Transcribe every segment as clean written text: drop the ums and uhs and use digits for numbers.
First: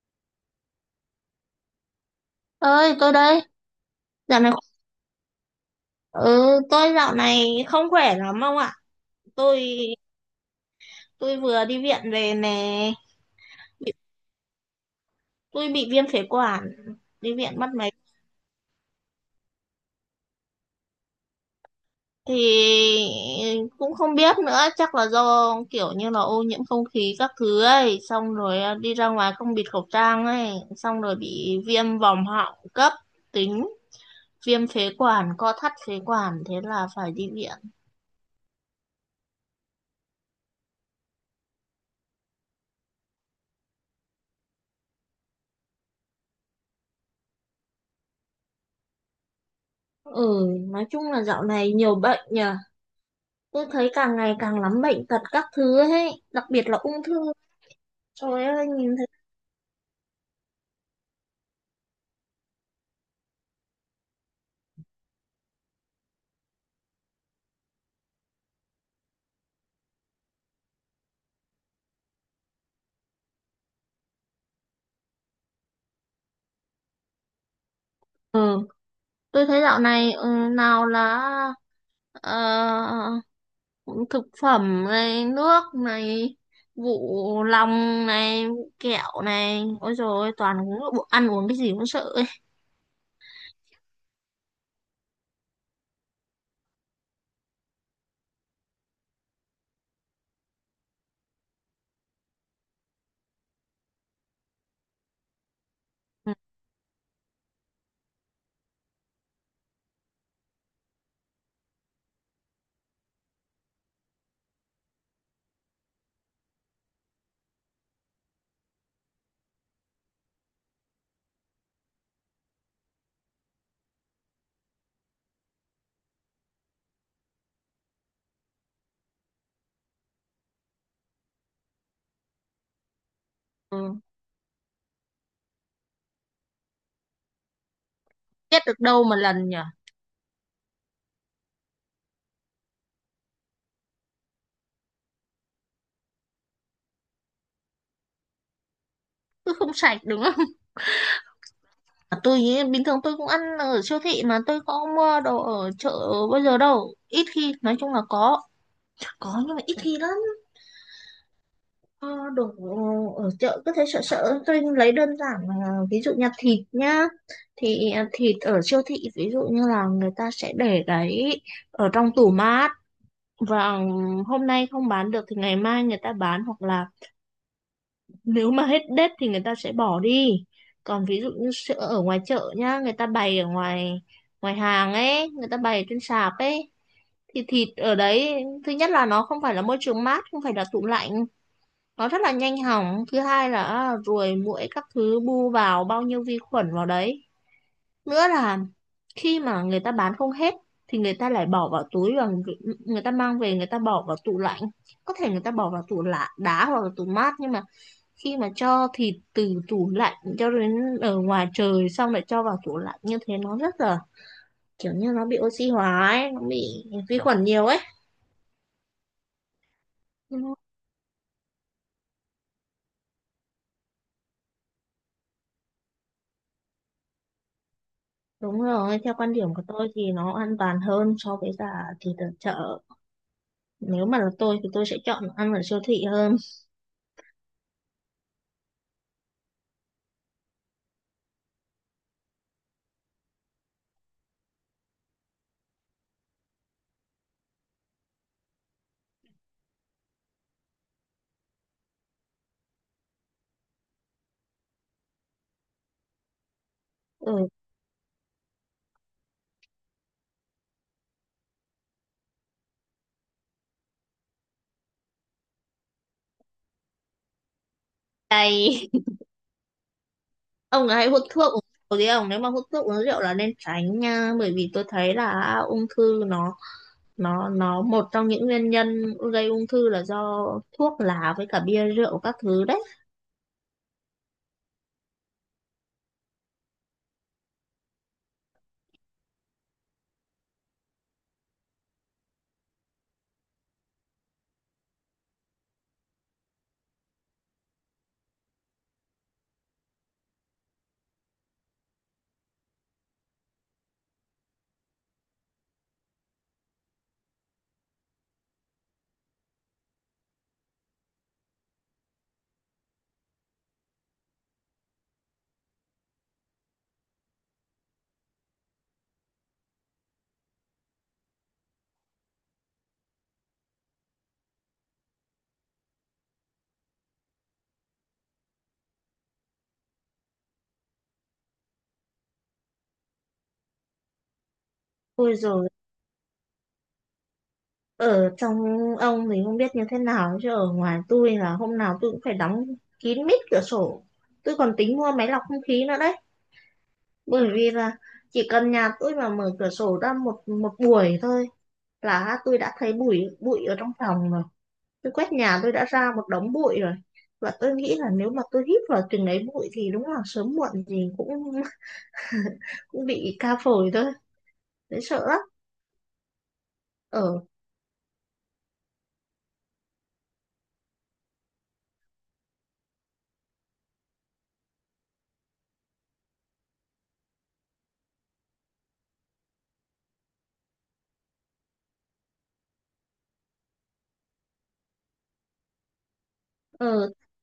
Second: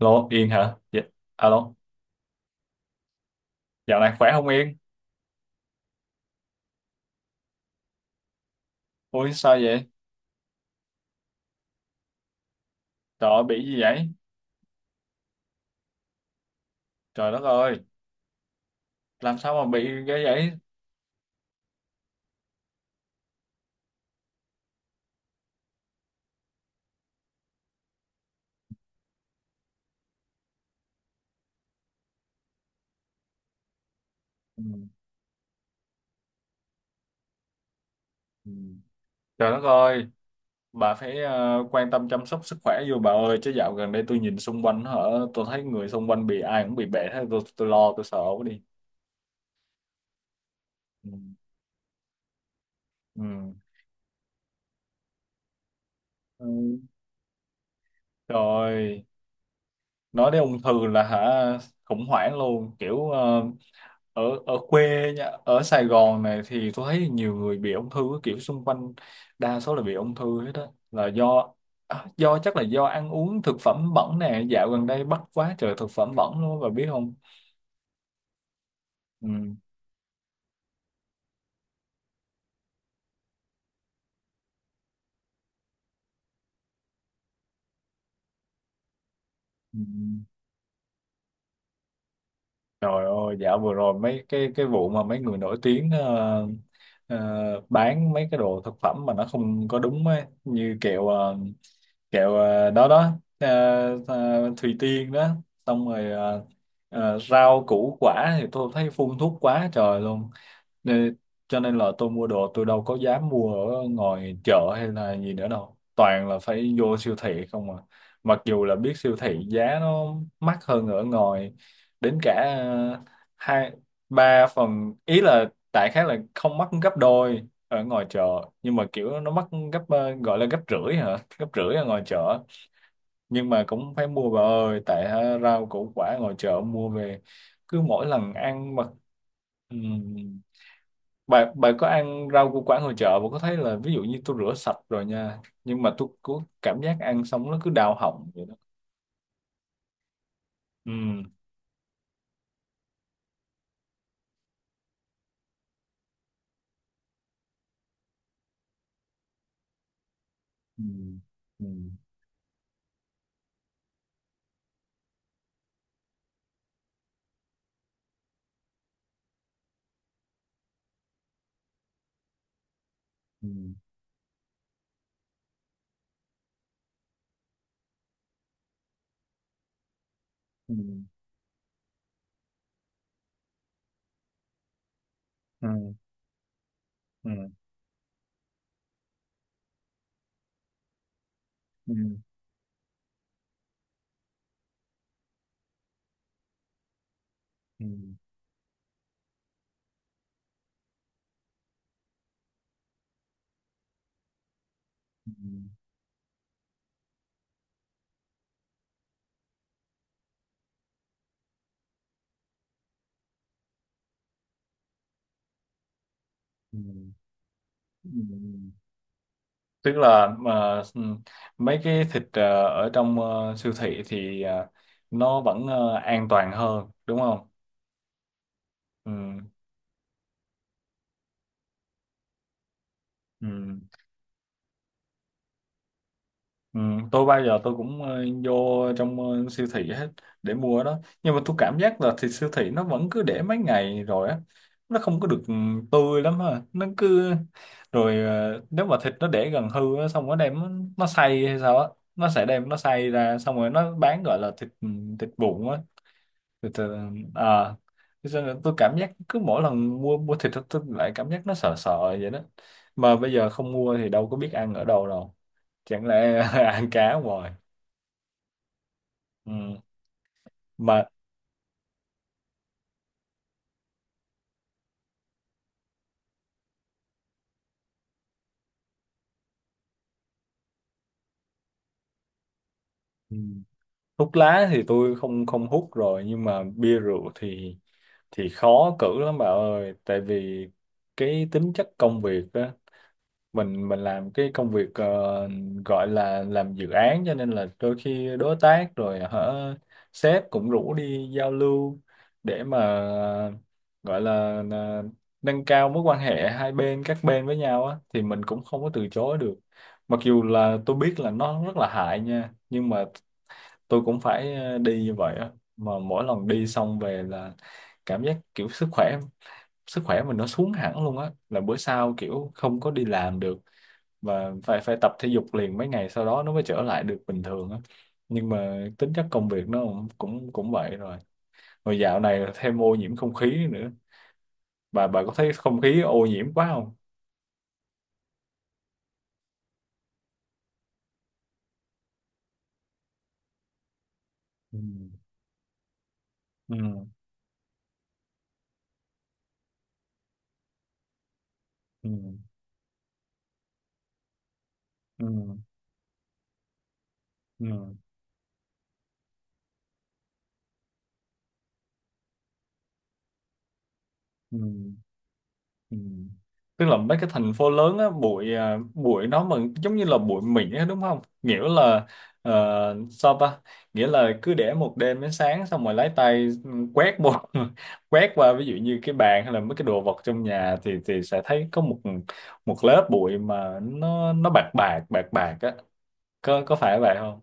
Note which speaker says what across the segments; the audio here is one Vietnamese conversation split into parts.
Speaker 1: Lô, Yên hả? Dạ. Alo,
Speaker 2: Ơi, tôi đây.
Speaker 1: dạo này khỏe
Speaker 2: Dạo
Speaker 1: không
Speaker 2: này
Speaker 1: Yên?
Speaker 2: ừ, tôi dạo này không khỏe lắm ông ạ.
Speaker 1: Ui,
Speaker 2: tôi
Speaker 1: sao vậy?
Speaker 2: tôi vừa đi viện về nè.
Speaker 1: Trời ơi, bị gì vậy?
Speaker 2: Tôi bị viêm phế quản,
Speaker 1: Trời
Speaker 2: đi
Speaker 1: đất
Speaker 2: viện mất
Speaker 1: ơi,
Speaker 2: mấy.
Speaker 1: làm sao mà bị cái vậy?
Speaker 2: Thì cũng không biết nữa, chắc là do kiểu như là ô nhiễm không khí các thứ ấy, xong rồi đi ra ngoài không bịt khẩu trang ấy, xong rồi bị viêm vòm họng cấp tính,
Speaker 1: Ừ.
Speaker 2: viêm phế quản, co thắt phế quản, thế là phải đi viện.
Speaker 1: Ừ. Trời đất ơi, bà phải quan tâm chăm sóc sức khỏe vô bà ơi, chứ dạo gần đây tôi nhìn xung quanh hả, tôi thấy người xung quanh bị ai cũng bị bệnh hết, tôi lo, tôi sợ quá đi.
Speaker 2: Ừ, nói
Speaker 1: Ừ.
Speaker 2: chung là dạo này nhiều bệnh nhỉ.
Speaker 1: Ừ.
Speaker 2: Tôi thấy càng ngày càng lắm bệnh tật các thứ ấy, đặc biệt là
Speaker 1: Ừ.
Speaker 2: ung thư.
Speaker 1: Trời
Speaker 2: Trời ơi, nhìn
Speaker 1: ơi.
Speaker 2: thấy.
Speaker 1: Nói đến ung thư là hả, khủng hoảng luôn kiểu ở ở quê nha, ở Sài Gòn này thì tôi thấy nhiều người bị ung thư kiểu xung quanh, đa số là bị ung thư hết, đó là do chắc là do ăn uống thực phẩm bẩn nè, dạo gần đây bắt quá trời thực phẩm bẩn luôn, và biết không.
Speaker 2: Ừ,
Speaker 1: Ừ.
Speaker 2: tôi thấy dạo này nào là ờ, thực phẩm này, nước này, vụ lòng này, vụ kẹo này.
Speaker 1: Ừ.
Speaker 2: Ôi dồi
Speaker 1: Ừ.
Speaker 2: ôi, toàn uống bộ ăn uống cái gì cũng sợ ấy.
Speaker 1: Trời ơi, dạo vừa rồi mấy cái vụ mà mấy người nổi tiếng bán mấy cái đồ thực phẩm mà nó không có đúng ấy, như kẹo kẹo đó đó ờ, Thùy Tiên đó, xong rồi rau củ quả thì tôi thấy phun thuốc quá trời luôn. Nên, cho nên là tôi mua đồ tôi đâu có dám mua ở ngoài chợ hay là gì nữa đâu. Toàn là phải vô siêu thị không à. Mặc dù là biết siêu thị giá nó mắc hơn ở ngoài đến cả hai ba phần, ý là tại khái là không mắc gấp đôi ở ngoài chợ, nhưng mà kiểu nó mắc gấp gọi là gấp rưỡi hả, gấp rưỡi ở ngoài chợ, nhưng mà cũng
Speaker 2: Ừ,
Speaker 1: phải mua bà ơi, tại rau củ quả ngoài chợ mua về cứ mỗi lần
Speaker 2: biết
Speaker 1: ăn
Speaker 2: được
Speaker 1: mà.
Speaker 2: đâu mà lần nhở.
Speaker 1: Ừ, bà có ăn rau củ quả ngoài chợ bà có thấy là ví dụ như tôi rửa sạch rồi nha, nhưng mà tôi có cảm giác ăn xong nó cứ đau họng vậy đó.
Speaker 2: Cứ không sạch đúng không?
Speaker 1: Ừ.
Speaker 2: Tôi ý, bình thường tôi cũng ăn ở siêu thị, mà tôi có mua đồ ở chợ bây giờ đâu. Ít khi, nói chung là có. Có nhưng mà ít khi lắm.
Speaker 1: Ừ. Ừ.
Speaker 2: Ờ, đồ ở chợ cứ thế sợ sợ, tôi lấy đơn giản là ví dụ như thịt nhá, thì thịt ở siêu thị ví dụ như là người ta sẽ để đấy ở trong tủ mát,
Speaker 1: Ừ.
Speaker 2: và hôm nay không bán được thì ngày mai người ta bán, hoặc là nếu mà hết date thì người ta sẽ bỏ đi. Còn ví dụ như sữa ở ngoài chợ nhá, người ta bày ở ngoài, ngoài hàng ấy, người ta
Speaker 1: Ừ.
Speaker 2: bày
Speaker 1: Ừ.
Speaker 2: trên sạp ấy, thì
Speaker 1: Ừ.
Speaker 2: thịt ở đấy thứ nhất là nó không phải là môi trường mát, không phải là tủ lạnh,
Speaker 1: Ừ.
Speaker 2: nó rất là nhanh hỏng. Thứ hai là ruồi muỗi các thứ bu vào, bao nhiêu vi khuẩn vào đấy.
Speaker 1: Ừ.
Speaker 2: Nữa là khi mà người ta bán không hết thì người ta lại bỏ vào túi, và người ta mang về, người ta bỏ vào tủ lạnh, có thể người ta bỏ vào tủ lạ đá hoặc là tủ mát. Nhưng mà khi mà cho thịt từ tủ lạnh cho đến ở ngoài trời xong lại cho vào tủ lạnh như thế, nó rất là kiểu như nó bị oxy hóa ấy, nó bị
Speaker 1: Ừ.
Speaker 2: vi khuẩn nhiều ấy.
Speaker 1: Ừ. Ừ. Tức là
Speaker 2: Ừ,
Speaker 1: mà mấy cái thịt ở trong siêu thị thì nó vẫn an toàn hơn đúng không.
Speaker 2: đúng rồi,
Speaker 1: Ừ.
Speaker 2: theo quan điểm của tôi thì nó an toàn hơn so với cả thịt ở chợ.
Speaker 1: Ừ.
Speaker 2: Nếu mà là tôi thì tôi sẽ chọn ăn ở siêu thị hơn.
Speaker 1: Ừ, tôi bao giờ tôi cũng vô trong siêu thị hết để mua đó, nhưng mà tôi cảm giác là thịt siêu thị nó vẫn cứ để mấy ngày rồi á, nó không có được tươi lắm ha, nó cứ rồi nếu mà thịt nó để gần hư á xong nó đem nó xay hay sao á, nó sẽ đem nó xay ra xong rồi nó bán gọi là thịt, thịt vụn á, thịt ờ,
Speaker 2: Ừ,
Speaker 1: à thế cho nên tôi cảm giác cứ mỗi lần mua mua thịt tôi lại cảm giác nó sợ sợ vậy đó, mà bây giờ không mua thì đâu có biết ăn ở đâu đâu, chẳng lẽ ăn cá hoài.
Speaker 2: cay.
Speaker 1: Ừ.
Speaker 2: Ông
Speaker 1: Mà
Speaker 2: ấy hút thuốc uống rượu gì không? Nếu mà hút thuốc uống rượu là nên tránh nha, bởi vì tôi thấy là ung thư nó, nó một trong những nguyên nhân gây ung thư là do thuốc lá với cả bia rượu các thứ đấy.
Speaker 1: ừ. Hút lá thì tôi không không hút rồi, nhưng mà bia rượu thì khó cử lắm bà ơi, tại vì cái tính chất công việc á, mình làm cái công việc gọi là làm dự án, cho nên là đôi khi đối tác rồi hả, sếp cũng rủ đi giao lưu để mà gọi là nâng cao mối quan hệ hai bên, các bên với nhau á, thì mình cũng không có từ chối được. Mặc dù là tôi biết là nó rất là hại nha, nhưng mà tôi cũng phải đi như vậy á, mà mỗi lần đi xong về là cảm giác kiểu sức khỏe, mình nó xuống hẳn luôn á, là bữa sau kiểu không có đi làm được, và phải phải tập thể dục liền mấy ngày sau đó nó mới trở lại được bình thường á, nhưng mà tính chất công việc nó cũng cũng cũng vậy rồi. Rồi dạo này thêm ô nhiễm không khí nữa, bà có
Speaker 2: Ôi
Speaker 1: thấy
Speaker 2: rồi,
Speaker 1: không khí ô nhiễm quá không.
Speaker 2: ở trong ông thì không biết như thế nào, chứ ở ngoài tôi là hôm nào tôi cũng phải đóng kín mít cửa sổ. Tôi còn
Speaker 1: Ừ.
Speaker 2: tính mua máy lọc không khí nữa đấy,
Speaker 1: Ừ.
Speaker 2: bởi vì là chỉ cần nhà tôi mà mở cửa sổ ra một một buổi thôi
Speaker 1: Ừ.
Speaker 2: là tôi đã thấy bụi bụi ở trong phòng rồi. Tôi
Speaker 1: Ừ.
Speaker 2: quét nhà tôi đã ra một đống bụi rồi, và tôi nghĩ
Speaker 1: Ừ.
Speaker 2: là nếu mà tôi hít vào từng ấy bụi thì đúng là sớm muộn gì cũng cũng bị ca phổi thôi.
Speaker 1: Ừ.
Speaker 2: Thấy sợ lắm.
Speaker 1: Ừ. Tức là mấy cái
Speaker 2: Ờ,
Speaker 1: thành phố lớn á, bụi, à, bụi nó mà giống như là bụi mịn á đúng không? Nghĩa là sao ta? Nghĩa là cứ để một đêm đến sáng xong rồi lấy tay quét một quét qua ví dụ như cái bàn hay là mấy cái đồ vật trong nhà thì sẽ thấy có một một lớp bụi mà nó bạc bạc bạc bạc á. Có
Speaker 2: ờ,
Speaker 1: phải vậy không?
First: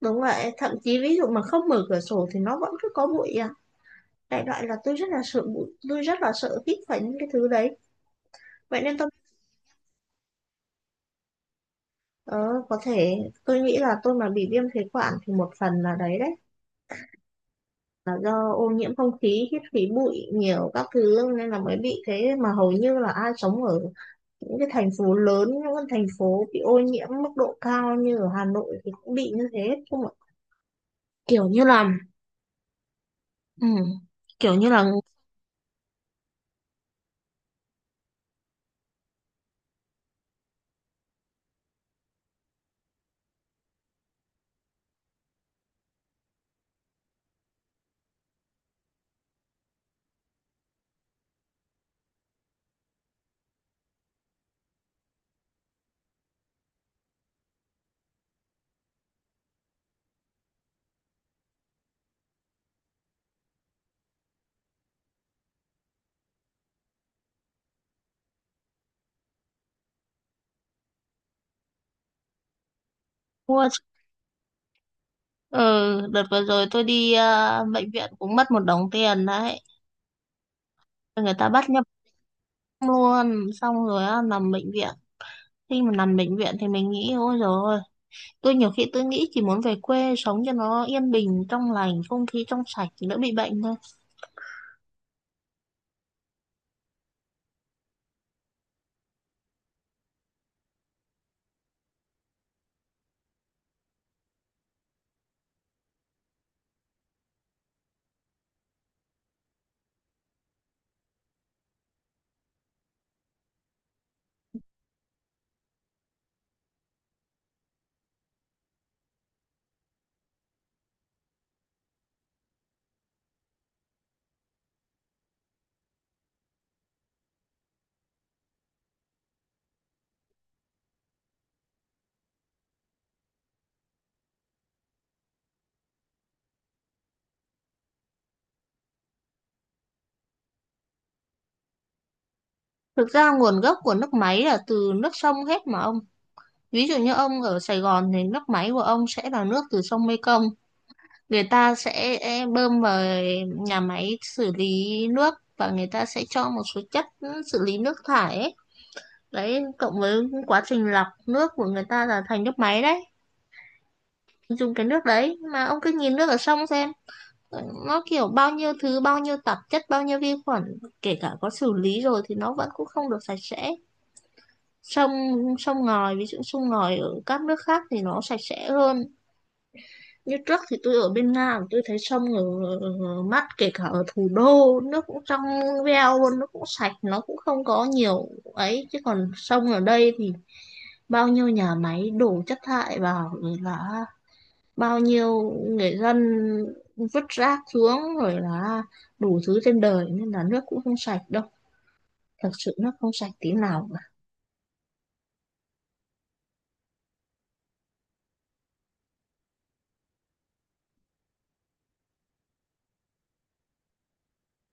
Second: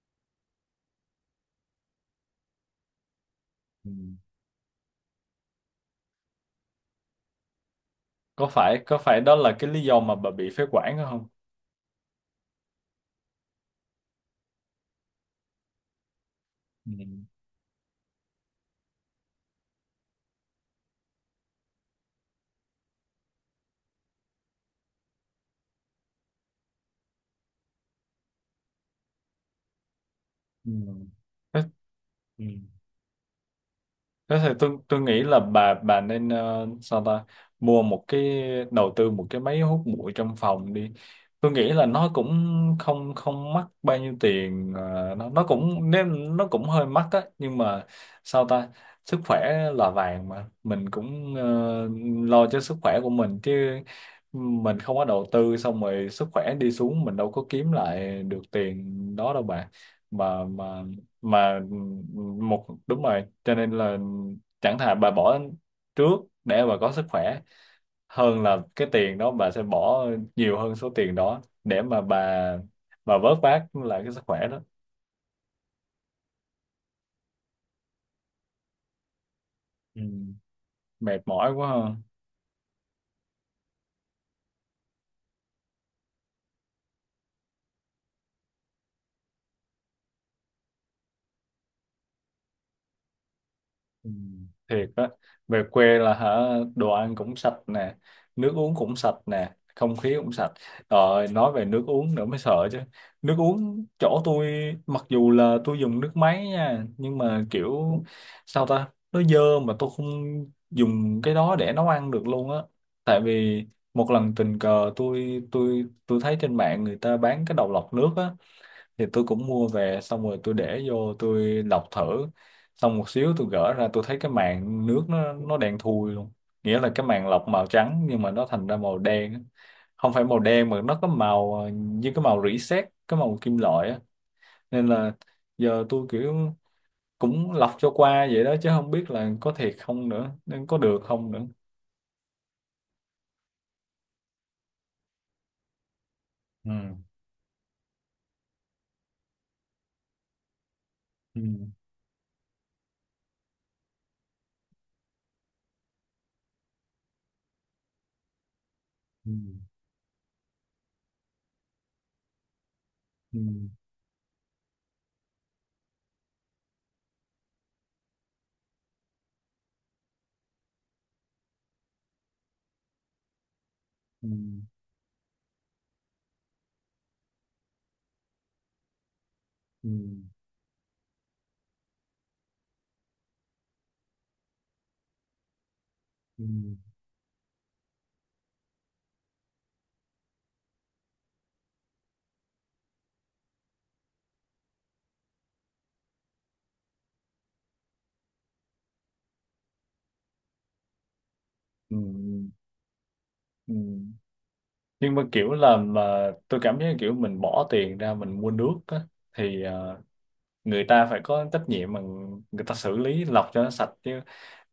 Speaker 2: đúng vậy, thậm chí ví dụ mà không mở cửa sổ thì nó vẫn cứ có bụi à.
Speaker 1: Ừ.
Speaker 2: Đại loại là tôi rất là sợ bụi, tôi rất là sợ hít phải những cái thứ đấy.
Speaker 1: Có phải
Speaker 2: Vậy
Speaker 1: có
Speaker 2: nên tôi
Speaker 1: phải đó là cái lý do mà bà bị phế quản không?
Speaker 2: ờ, có thể tôi nghĩ là tôi mà bị viêm phế quản thì một phần là đấy đấy,
Speaker 1: Ừ.
Speaker 2: là do ô nhiễm không khí, hít khí bụi nhiều các thứ nên là mới bị thế. Mà hầu như là ai sống ở những cái thành phố lớn, những cái thành phố bị ô nhiễm mức độ cao như ở Hà Nội thì cũng bị như thế không ạ?
Speaker 1: Ừ.
Speaker 2: Kiểu như là,
Speaker 1: Ừ.
Speaker 2: ừ,
Speaker 1: Thế thì
Speaker 2: kiểu như
Speaker 1: tôi
Speaker 2: là
Speaker 1: tôi nghĩ là bà nên sao ta, mua một cái đầu tư một cái máy hút bụi trong phòng đi. Tôi nghĩ là nó cũng không không mắc bao nhiêu tiền, nó cũng nếu nó cũng hơi mắc á nhưng mà sao ta, sức khỏe là vàng mà, mình cũng lo cho sức khỏe của mình chứ. Mình không có đầu tư xong rồi sức khỏe đi xuống, mình đâu có kiếm lại được tiền đó đâu bà, mà mà mà một đúng rồi, cho nên là chẳng thà bà bỏ trước để bà có sức khỏe, hơn là cái tiền đó bà sẽ bỏ nhiều hơn số tiền đó để mà bà vớt vát
Speaker 2: mua.
Speaker 1: lại cái sức khỏe đó.
Speaker 2: Ừ, đợt vừa rồi tôi đi bệnh viện cũng mất một đống tiền đấy.
Speaker 1: Ừ, mệt
Speaker 2: Người ta
Speaker 1: mỏi quá
Speaker 2: bắt nhập
Speaker 1: ha.
Speaker 2: luôn, xong rồi á, nằm bệnh viện. Khi mà nằm bệnh viện thì mình nghĩ ôi rồi. Tôi nhiều khi tôi nghĩ chỉ muốn về quê sống cho nó yên bình, trong lành, không khí trong sạch thì đỡ bị bệnh thôi.
Speaker 1: Ừ, thiệt á, về quê là hả, đồ ăn cũng sạch nè, nước uống cũng sạch nè, không khí cũng sạch. Rồi nói về nước uống nữa mới sợ chứ, nước uống chỗ tôi mặc dù là tôi dùng nước máy nha, nhưng mà kiểu sao ta, nó dơ mà tôi không dùng cái đó để nấu ăn được luôn á. Tại vì một lần tình cờ tôi tôi thấy trên mạng người ta bán cái đầu lọc nước á, thì tôi cũng mua về xong rồi tôi để vô tôi lọc thử, xong một xíu tôi gỡ ra tôi thấy cái màng nước nó đen thui luôn, nghĩa là cái màng lọc màu trắng nhưng mà nó thành ra màu đen á. Không phải màu đen mà nó có màu như cái màu rỉ sét, cái màu kim loại á, nên là giờ tôi kiểu cũng lọc cho qua vậy đó, chứ không biết là có thiệt không nữa, nên có được không nữa.
Speaker 2: Thực ra nguồn gốc của nước máy là từ nước sông hết mà ông.
Speaker 1: Ừ.
Speaker 2: Ví dụ như ông ở Sài Gòn thì nước máy của ông sẽ là nước từ sông Mekong.
Speaker 1: Ừ.
Speaker 2: Người ta sẽ bơm vào nhà máy xử lý nước, và người ta sẽ cho một số chất xử lý nước thải ấy.
Speaker 1: Ừ.
Speaker 2: Đấy, cộng với quá trình lọc nước của người ta là thành nước máy đấy.
Speaker 1: Ừ.
Speaker 2: Dùng cái nước đấy mà ông cứ nhìn nước ở sông xem, nó kiểu bao nhiêu thứ, bao nhiêu tạp chất, bao nhiêu vi khuẩn, kể cả có xử lý rồi thì nó vẫn cũng không được sạch sẽ.
Speaker 1: Ừ.
Speaker 2: Sông Sông ngòi, ví dụ sông ngòi ở các nước khác thì nó sạch sẽ hơn.
Speaker 1: Ừ.
Speaker 2: Như trước thì tôi ở bên Nga, tôi thấy sông ở mắt, kể cả ở thủ đô nước cũng trong veo luôn,
Speaker 1: Ừ.
Speaker 2: nó cũng sạch, nó cũng không có nhiều ấy. Chứ còn sông ở đây thì bao nhiêu nhà máy đổ chất thải vào, là bao nhiêu người dân vứt rác xuống, rồi là đủ thứ trên đời, nên là nước cũng không sạch đâu,
Speaker 1: Ừ.
Speaker 2: thật sự nước không sạch tí
Speaker 1: ừ
Speaker 2: nào cả.
Speaker 1: nhưng mà kiểu là mà tôi cảm thấy kiểu mình bỏ tiền ra mình mua nước á, thì người ta phải có trách nhiệm mà, người ta xử lý lọc cho nó sạch chứ,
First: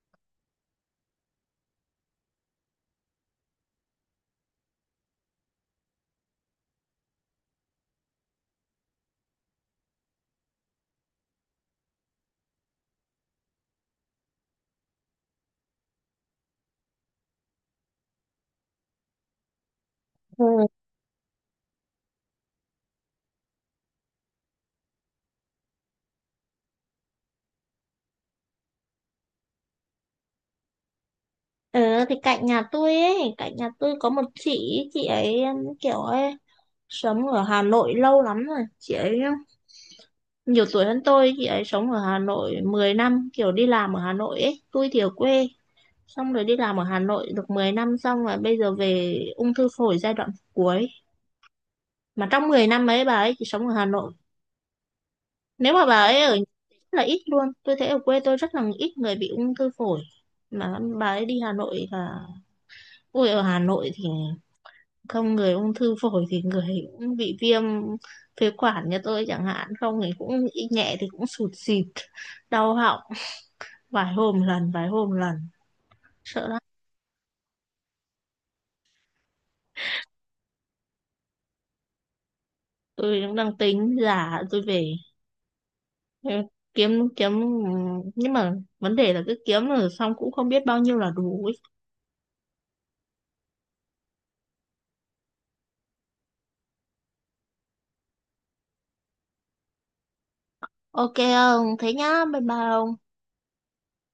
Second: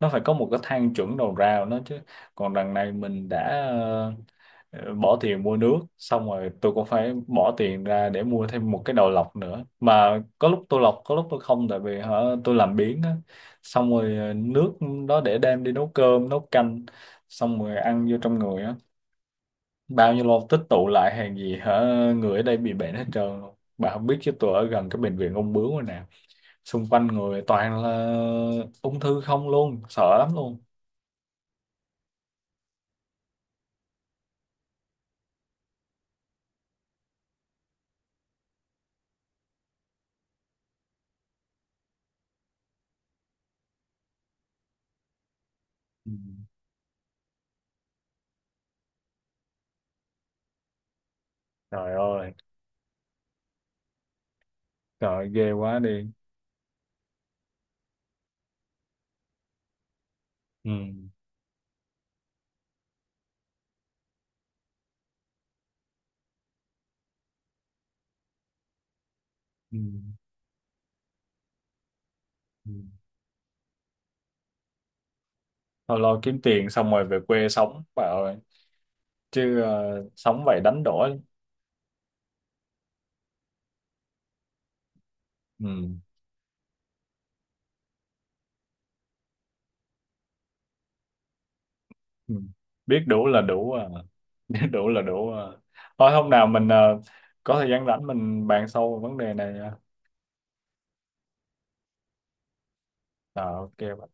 Speaker 1: nó phải có một cái thang chuẩn đầu ra của nó chứ. Còn đằng này mình đã ờ, bỏ tiền mua nước xong rồi tôi cũng phải bỏ tiền ra để mua thêm một cái đầu lọc nữa, mà có lúc tôi lọc có lúc tôi không, tại vì hả, tôi làm biếng á, xong rồi nước đó để đem đi nấu cơm nấu canh, xong rồi ăn vô trong người á, bao nhiêu lâu tích
Speaker 2: Ừ,
Speaker 1: tụ lại hàng gì hả, người ở đây bị bệnh hết trơn luôn. Bà không biết chứ tôi ở gần cái bệnh viện ung bướu rồi nè, xung quanh người toàn là ung thư không luôn, sợ lắm luôn.
Speaker 2: ừ thì cạnh nhà tôi ấy, cạnh nhà tôi có một chị, chị ấy sống ở Hà Nội lâu lắm rồi. Chị ấy nhiều tuổi hơn tôi, chị ấy sống ở Hà Nội 10 năm, kiểu đi làm ở Hà Nội ấy, tôi thì ở quê,
Speaker 1: Ừ.
Speaker 2: xong rồi đi làm ở Hà Nội được 10 năm, xong rồi bây giờ về ung thư phổi giai đoạn cuối.
Speaker 1: Trời
Speaker 2: Mà
Speaker 1: ơi.
Speaker 2: trong 10 năm ấy bà ấy chỉ sống ở Hà Nội,
Speaker 1: Trời ơi, ghê
Speaker 2: nếu
Speaker 1: quá
Speaker 2: mà bà
Speaker 1: đi.
Speaker 2: ấy ở nhà rất là ít luôn. Tôi thấy ở quê tôi rất là ít người bị ung thư phổi,
Speaker 1: Ừ.
Speaker 2: mà bà ấy đi Hà Nội là ui, ở Hà Nội thì không người ung thư phổi thì người cũng bị viêm phế quản như tôi chẳng hạn,
Speaker 1: Ừ.
Speaker 2: không thì cũng ít, nhẹ thì cũng sụt xịt
Speaker 1: Ừ.
Speaker 2: đau họng vài hôm lần, vài hôm lần.
Speaker 1: Thôi lo kiếm
Speaker 2: Sợ lắm.
Speaker 1: tiền xong rồi về quê sống bà ơi, chứ sống vậy đánh đổi lắm.
Speaker 2: Tôi cũng đang tính giả tôi về.
Speaker 1: Ừ.
Speaker 2: Ừ, kiếm kiếm nhưng mà vấn đề là cứ kiếm rồi xong cũng không biết bao nhiêu là đủ ấy.
Speaker 1: Ừ. Biết đủ là đủ à. Biết đủ là đủ à, thôi hôm nào mình có thời gian rảnh mình bàn sâu về vấn đề này nha.
Speaker 2: Ok ông thế nhá, bye bye ông.
Speaker 1: Ờ, ok